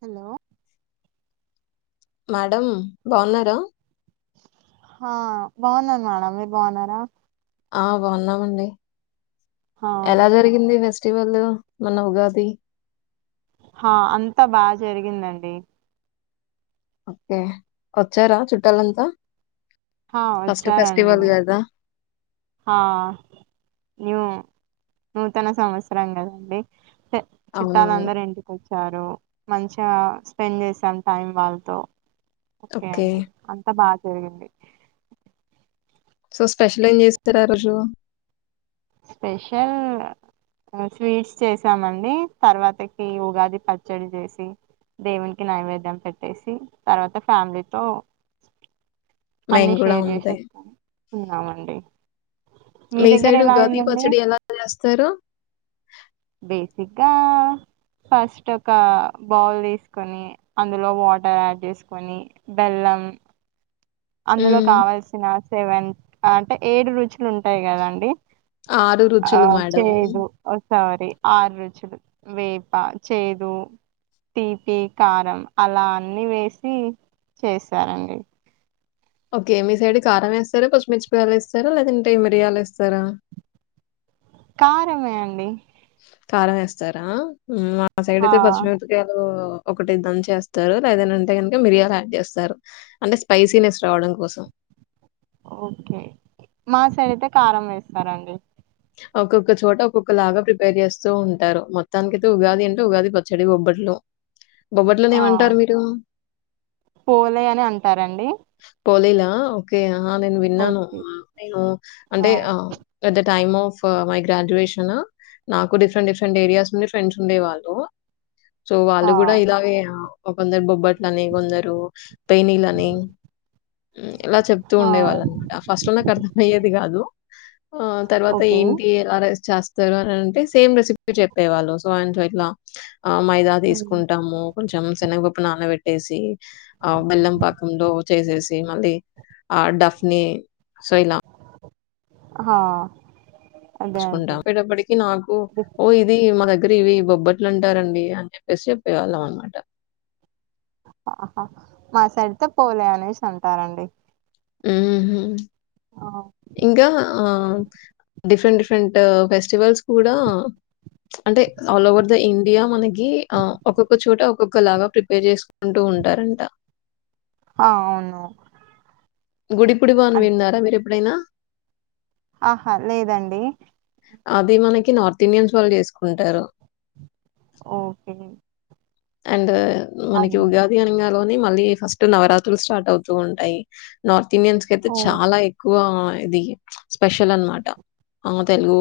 Hello madam బాగున్నారా ఆ బాగున్నాను మేడం మీరు బాగున్నారా ఆ బాగున్నామండి హా ఎలా జరిగింది ఫస్ట్ ఈ వాళ్ళ మన ఉగాది ఆ అంతా బాగా జరిగిందండి ఓకే వచ్చారా చుట్టాలంతా హా ఫస్ట్ ఫెస్టివల్ కదా ఆ న్యూ నూతన సంవత్సరం కదండి ఏ అవునవును. చుట్టాలందరు ఇంటికి వచ్చారు మంచిగా స్పెండ్ చేసాం టైం వాళ్ళతో ఓకే అండి అంత బాగా ఉమ్ అండి సో స్పెషల్ ఏం చేస్తారు ఆ రోజు స్పెషల్ స్వీట్స్ చేసామండి తర్వాతకి ఉగాది పచ్చడి చేసి దేవునికి నైవేద్యం పెట్టేసి తర్వాత ఫ్యామిలీతో అన్ని మేము గూడా షేర్ అంతే. చేసేస్తాను ఉన్నామండి మీ దగ్గర సైడ్ ఎలా ఉగాది అయిందండి పచ్చడి ఎలా చేస్తారు బేసిగ్గా ఫస్ట్ ఒక బౌల్ తీసుకొని అందులో వాటర్ యాడ్ చేసుకొని బెల్లం అం అందులో హ్మ్. కావల్సిన సెవెన్ అంటే ఏడు రుచులు ఉంటాయి కదాండి ఆ రుచులు మేడం. చేదు ఒసారి ఆర్ రుచులు వేపా చేదు తీపి కారం అలా అన్ని వేసి చేసారండి ఓకే మీ సైడ్ కారం వేస్తార పచ్చిమిరపకాయల్ ఎస్తారా లేదంటే మిరియాలు ఎస్తారా కారమే అండి కారం ఎస్తారా మా సైడ్ ఆ అయితే పచ్చిమిపకాయలు ఒకటి దంచేస్తారు లేదన్న ఉంటే గనక మిరియాలు యాడ్ చేస్తారు అంటే స్పైసీనెస్ రావడం కోసం ఓకే మా సైడ్ అయితే కారం వేస్తారండి ఒక్కొక్క చోట ఒక్కొక్క లాగా ప్రిపేర్ చేస్తూ ఉంటారు మొత్తానికికైతే ఉగాది అంటే ఉగాది పచ్చడి బొబ్బట్లు లు బొబ్బట్ల అని ఆ ఏమంటారు మీరు పోలే అని అంటారండి పోలీలా ఓకే నేను విన్నాను ఓకే నేను అంటే ఆ పె టైమ్ ఆఫ్ మై గ్రాడ్యుయేషన్ నాకు డిఫరెంట్ డిఫరెంట్ ఏరియాస్ నుండి ఫ్రెండ్స్ ఉండే వాళ్ళు సో ఆ వాళ్ళు కూడా ఇలాగే కొందరు బొబ్బట్ల అని కొందరు పెనీల అని ఇలా చెప్తూ ఆ ఉండే వాళ్ళు అనమాట ఫస్ట్ లో నాకు అర్థమయ్యేది కాదు ఆ తర్వాత ఓకే ఏంటి ఎలా రైస్ చేస్తారు అని అంటే సేమ్ రెసిపీ చెప్పేవాళ్ళు సో అండ్ సో ఇట్లా ఆ మైదా తీసుకుంటాము కొంచెం శనగప్పు నానబె ట్టేసి ఆ బెల్లం పాకంలో చేసేసి మళ్ళీ ఆ డఫ్ ని సో ఇలా హా మచుకుంటాం అపడప్పటికి నాకు ఓ ఇది మా దగ్ ఇవి బొబ్బట్లు అంటారండి అని చెప్పేసి చెప్పేవాళ్ళం అనమాట ఆహా మా సెడ్త్ పోలే అనేసి అంటారండి మ్ హు ఆ ఇంగ ఆ డిఫరెంట్ డిఫరెంట్ ఫెస్టివల్స్ కూడా అంటే ఆల్ ఓవర్ ద ఇండియా మనకి ఆ ఒక్కొక్క చోట ఒక్కొక్క లాగా ప్రిపేర్ చేసు అవును గుడిపుడివాన్ అ విన్నారా మీరు ఎప్పుడైనా ఆహా లేదండి అది మనకి నార్త్ ఇండియన్స్ వాళ్ళు చేసుకుంటారు ఓకే అండ్ మనకి అవును ఉగాది అనగ లో మళ్ళీ ఫస్ట్ నవరాత్రులు స్టార్ట్ అవుతూ ఉంటాయి నార్ ఇండియన్స్ అయితే ఓ చాలా ఎక్కువ ఇది స్పెషల్ అన్నమాట ఆ తెలుగు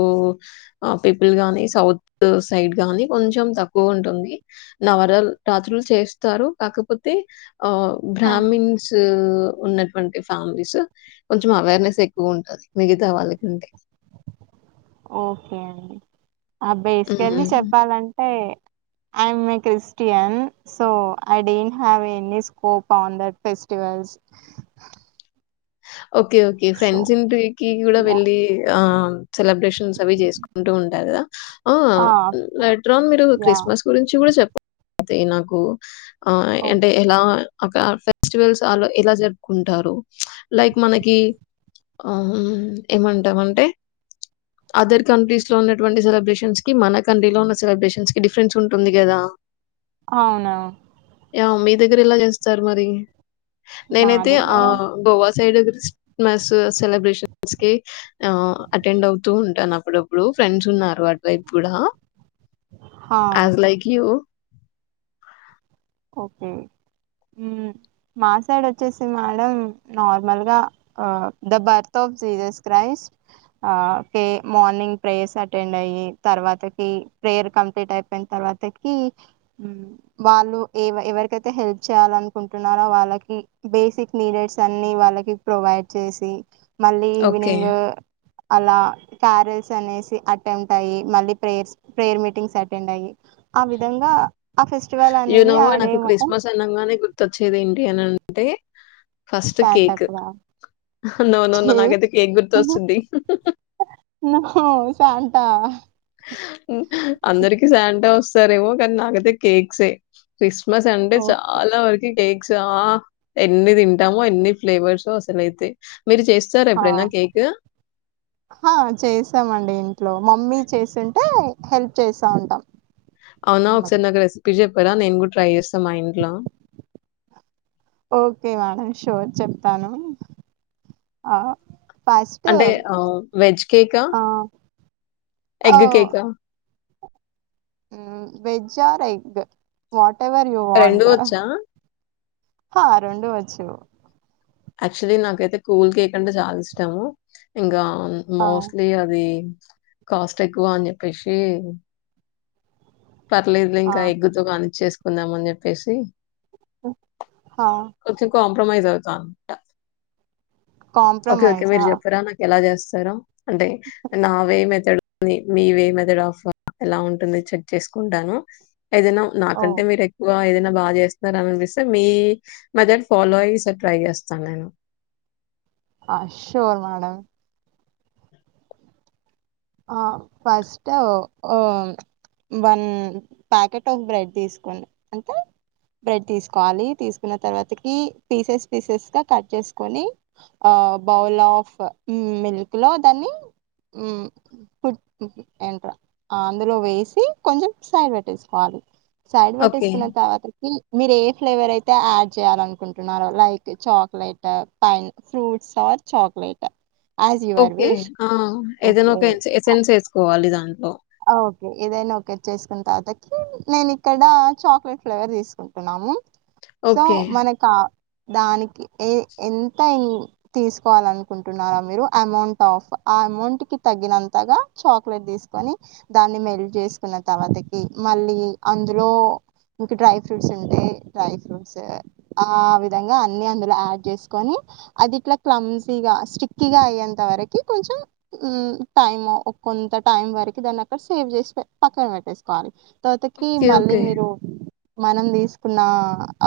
పీపుల్ గాని సౌత్ సైడ్ గానీ కొంచెం తక్కువ ఉంటు నవరాల్ రాత్రులు చేస్తారు కాకపోతే ఆ ఆ బ్రామిన్స్ ఉన్నట్ వంటి ఫ్యామిలీస్ కొంచెం అవేర్నెస్ ఎక్కువ ఉంటుంది మిగతా వాళ్ళకంటే ఓకే అండి ఆబేసికల్లి హ్మ్. చెప్పాలంటే I'm a Christian so I don't have any scope on that festivals okay okay so friends ఇంటివికి కూడా యా వెళ్ళి ఆ సెలబ్రేషన్స్ అవి చేసుకుంటూ ఉంటారు కదా ఆ లైట్రాన్ మీరు యా క్రిస్మస్ గురించి కూడా చెప్ప నాకు ఆ ఓ అంటే ఎలా అక్కడ ఫెస్టివల్స్ వాళ ఎలా జరుపుకుంటారు లైక్ మనకి ఆ ఏమంటామంటే అదర్ కంట్రీస్ లో ఉన్నటువంటి సెలబ్రేషన్స్ కి మన కంట్రీ లో ఉన్న సెలబ్రేషన్స్ కి డిఫరెన్స్ ఉంటుంది కదా అవున మీ దగ్గర ఇలా చేస్తారు మరి మా నేనైతే ఆ దగ్గర గోవా సైడ్ మస్ సెలబ్రేషన్స్ కి అటెండ్ అవుతూ ఉంటాను ఆపు అప్పుడప్పుడు ఫ్రెండ్స్ ఉన్నారు అటువైపు కూడా హా యాజ్ లైక్ యూ ఓకే మాసడు వచ్చేసి మేడం నార్మల్గా the birth of Jesus Christ morning prayers attend అయ్యి తర్వాతకి ప్రేయర్ కంప్లీట్ అయిపోయిన తర్వాతకి వాళ్ళు ఎవరికైతే హెల్ప్ చేయాలి అనుకుంటున్నారో వాళ్ళకి బేసిక్ నీడెడ్స్ అన్ని వాళ్ళకి ప్రొవైడ్ చేసి మళ్ళీ ఓకే. ఈవినింగ్ అలా క్యారల్స్ అనేసి అటెంప్ట్ అయ్యి మళ్ళీ ప్రేయర్ ప్రేయర్ మీటింగ్స్ అటెండ్ అయ్యి ఆ విధంగా ఆ ఫెస్టివల్ యూ అనేది ఆ డే నాకు మొత్తం క్రిస్మస్ అనంగానే గుర్తొచ్చేది ఏంటి అని అంటే first stand cake up no no hey నాకైతే కేక్ గుర్తుొస్తుంది ఉహు ఫాంటా అందరికి శాంటా వస్తారేమో కానీ నాకైతే కేక్సే క్రిస్మస్ అంటే ఓకే చాలా వరకు కేక్ ఎన్ని తింటామో ఎన్ని ఫ్లేవర్స్ వో అసలుైతే ఆ చేసామండి ఇంట్లో మమ్మీ చేస్తుంటే హెల్ప్ చేస్తా ఉంటాం అవునా ఒకసారి అమ్మకి నాకు రెసిపీ చెప్పారా నేను కూడా ట్రై చేస్తాను మా ఇంట్లో ఓకే మేడం షోర్ చెప్తాను ఆ ఫస్ట్ అంటే ఆహ్, వెజ్ కేకా? ఆ ఓ ఎగ్ కేకా? Veg or egg whatever you want ఒచ్చా. ఆ రెండు వచ్చు యాక్చువలీ నాకైతే కూల్ కేక్ అంటే చాలా ఇష్టము ఇంకా ఆ మోస్ట్లీ అది కాస్ట్ ఎక్కువ అని చెప్పేసి పర్లేదులే ఆ ఇంకా ఎగ్తో కాని చ్చేసుకున్నాం అని చెప్పేసి హా కొంచెం కాంప్రమైజ్ అవుత అనమాట ఓకే ఓకే మీరు కాంప్రమైజా చెప్పరా నాకు ఎలా చేస్త స అంటే నా వే మెథడ్ మీ వే మెథడ్ ఆఫ్ ఎలా ఉంటుంది చె చేసుకుంటాను ఏదైనా ఓ నాకంటే మీరు ఎక్కువ ఏదైనా బాగా చేస్తార అని అనిపిస్తే మీ మెథడ్ ఫాలో అయ్యి ట్రై చేస్తాను నేను [inaudible] ఆషూ ఆ మేడా ఆ first hum one packet of bread తీసుకోండి అంతే బ్రెడ్ తీసుకోవాలి తీసుకున్న తర్వాతకి పీసెస్ పీసెస్ గా కట్ చేసుకొని బౌల్ ఆఫ్ మిల్క్ లో దాన్ని హమ్ పుట్ ఎంట్రా అందులో వేసి కొంచెం సైడ్ పెట్టేసుకోవాలి సైడ్ ఓకే. పెట్టేసుకున్న తర్వాతకి మీరు ఏ ఫ్లేవర్ అయితే యాడ్ చేయాల అనుకుంటున్నారో like chocolate pine fruits chocolate okay ఆ ఏదైనా ఒక ఎ ఎసెన్స్ వేసుకోవాలి దాంట్లో ఆ ఓకే ఏదైనా ఓకే చేసుకున్న తర్వాతకి నేను ఇక్కడ చాక్లెట్ ఫ్లేవర్ తీసుకుంటున్నాము సో ఓకే. మనకా దానికి ఎ ఎంత తీసుకోవాలనుకుంటున్నారో మీరు అమౌంట్ ఆఫ్ ఆ అమౌంట్‌కి తగ్గినంతగా చాక్లెట్ తీసుకొని దాన్ని మెల్ట్ చేసుకున్న తర్వాతకి మళ్ళీ అందులో ఇంక డ్రై ఫ్రూట్స్ ఉంటే డ్రై ఫ్రూట్స్ ఆ విధంగా అన్ని అందులో యాడ్ చేసుకొని అది ఇట్లా క్లమ్జీగా స్టిక్కీగా అయ్యేంత వరకి కొంచెం ఉమ్మ్ టైము కొంత టైం వరకి దాన్ని అక్కడ సేవ్ చేసిపే పక్కన పెట్టేసుకోవాలి తతకి ఓకే. మళ్ళీ ఓకే. మీరు మనం తీసుకున్న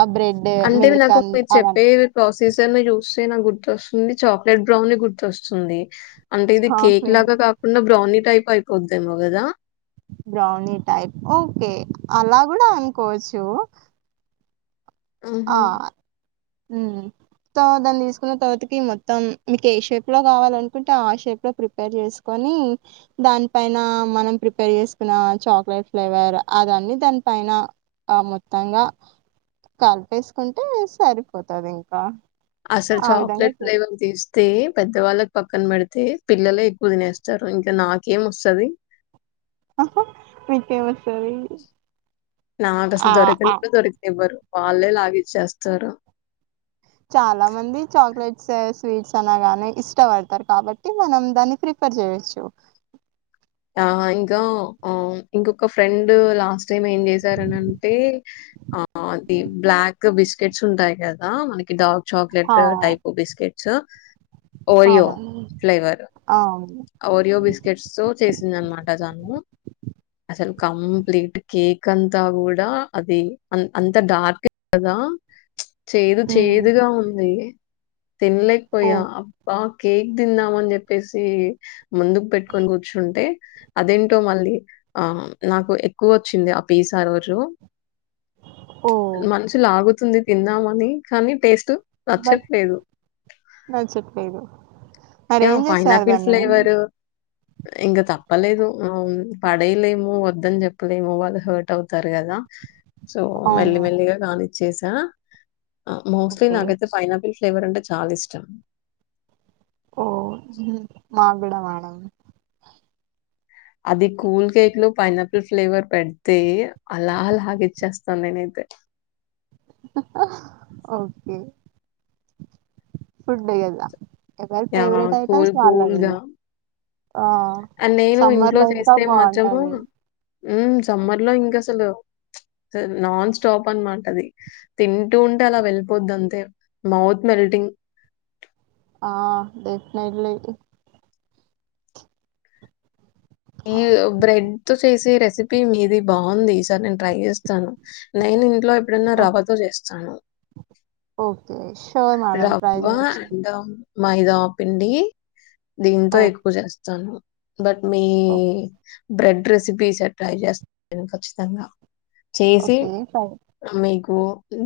ఆ బ్రెడ్ అంటే మిల్క్ నాకు అ మీరు అవ చెప్పే ప్రాసెసర్ అన చూసి టే నాకు గుర్తొస్తుంది చాక్లెట్ బ్రౌన్నే గుర్తొస్తుంది అంటే ఇది కేక్ చాక్లెట్ లాగా కాకుండా బ్రౌనీ టైప్ అయిపోదేమో కదా బ్రౌనీ టైప్ ఓకే అలా గూడా అనుకోవచ్చు మ్మ్ ఉహ్మ్ ఉమ్మ్ తో దాన్ని తీసుకున్న తర్వాతకి మొత్తం మీకు ఏ షేప్‌లో కావాలి అనుకుంటే ఆ షేప్‌లో ప్రిపేర్ చేసుకొ ని దాని పైన మనం ప్రిపేర్ చేసుకున్న చాక్లెట్ ఫ్లేవర్ అదన్ని దాని పై నా ఆ మొత్తంగా కలిపేసుకుంటే సరిపోతది ఇంకా అసలు ఆ విధంగా చాక్లేట్ చే ఫ్లేవర్ తీస్ తే పెద్దవాళ్ళకి పక్కన పెడితే పిల్లలే ఎక్కువ తినేస్తారు ఇంకా నాకేం వస్తది [inaudible] ఆహ మీకేం వస్తాది నాకు అసలు దొరికను కూడా దొరకనీవ్వరు వాళ్ళే లాగిచేస్తారు చాలా మంది చాక్లెట్స్ స్వీట్స్ అనగానే ఇష్టపడతారు కాబట్టి మనం దాన్ని ప్రి పేర్ చేయొచ్చు [inaudible] ఆ ఇంకా ఆ ఇంకొక ఫ్రెండు లాస్ట్ టైం ఏం చేశారనంటే ఆ అది బ్లాక్ బిస్కెట్స్ ఉంటాయి కదా మనకి డార్క్ హా చాక్లేెట్ టైప్ బిస్కెట్స్ ఓరియో అవునండి ఫ్లేవర్ అవును ఓరియో బిస్కెట్స్ సో చేసింది అనమాట తను అసలు కంప్లీట్ కేక్ అంతా కూడా అది అం అంత డార్కే కదా చేదు ఉమ్ చేదుగా ఉంది ఓ తిన్లేకపోయా అబ్బ కేక్ తిందాం అని చెప్పేసి ముందుకు పెట్టుకొని కూర్చుంటే అదేంటో మళ్ళీ ఆ నాకు ఎక్కువ వచ్చింది పీస్ ఆ రోజు ఓ మనసు లాగుతుంది తిందామని కానీ టేస్టు బట్ నాన్ చెప్లేదు యా పైనాపిల్ ఫ్లేవరు ఇంకా తప్పలేదు పడేయ్‌లేము వద్దని చెప్పలేము వాళ్ళు హర్ట్ అవుతారు కదా సో మెల్లి అవును మెల్లిగా కానిచ్చేసా ఆ మోస్ట్లీ ఓకే నాకైతే పైనాపిల్ ఫ్లేవర్ అంటే చాలా ఇష్టం ఓ హ్మ్ మాకూడా మేడం అది కూల్ కేక్ లో పైనాపిల్ ఫ్లేవర్ పెడితే అలా లాగిచ్చేస్తా నేనైతే ఓకే ఫుడే కదా ఎవరి యాహ్! ఫేవరెట్ కూల్ ఐటైమ్స్ వాళ్ళవి కూల్‌గా ఆ అండ్ నేను సమ్మర్ ఇంట్లో లో ఇంకా చేస్తే మాత్రము బాగుంటది మ్మ్ సమ్మర్లో ఇంకా అసలు అసల్ నాన్ స్టాప్ అన్మాట అది తింటూ ఉంటే అలా వెళ్ళిపోద్ది అంతే మౌత్ మెల్టింగ్ ఆ [unintelligible] ఎయు బ్రెడ్ తో చేసి రెసిపీ మీది బాగుంది సార్ నేను ట్రై చేస్తాను నేను ఇంట్లో ఎప్పుడన్నా రవాతో చేస్తాను ఓకే సర్ మనం ప్రయజచ్చ అండ్ మైదా పిండి దీంతో ఓ ఎక్కువ చేస్తాను బట్ ఈ ఓ బ్రెడ్ రెసిపీ ట్రై చేస్తను ఖచ్చితంగా చేసి ఓకే ఫైన్ మీకు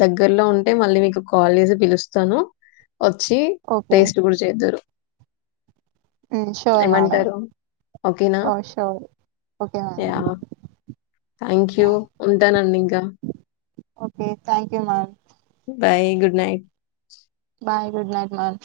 దగ్గర్లో ఉంటే మళ్ళీ మీకు కాల్ చేసి పిలుస్తాను వచ్చి ఓకే టేస్ట్ కూడా చేదురు ఆర్ మడం ఏమంటారు? ఓ [unintelligible] యా థ్యాంక్ యూ మ్యామ్ ఉంటానండి ఇంకా okay thank you ma'am bye good night bye good night ma'am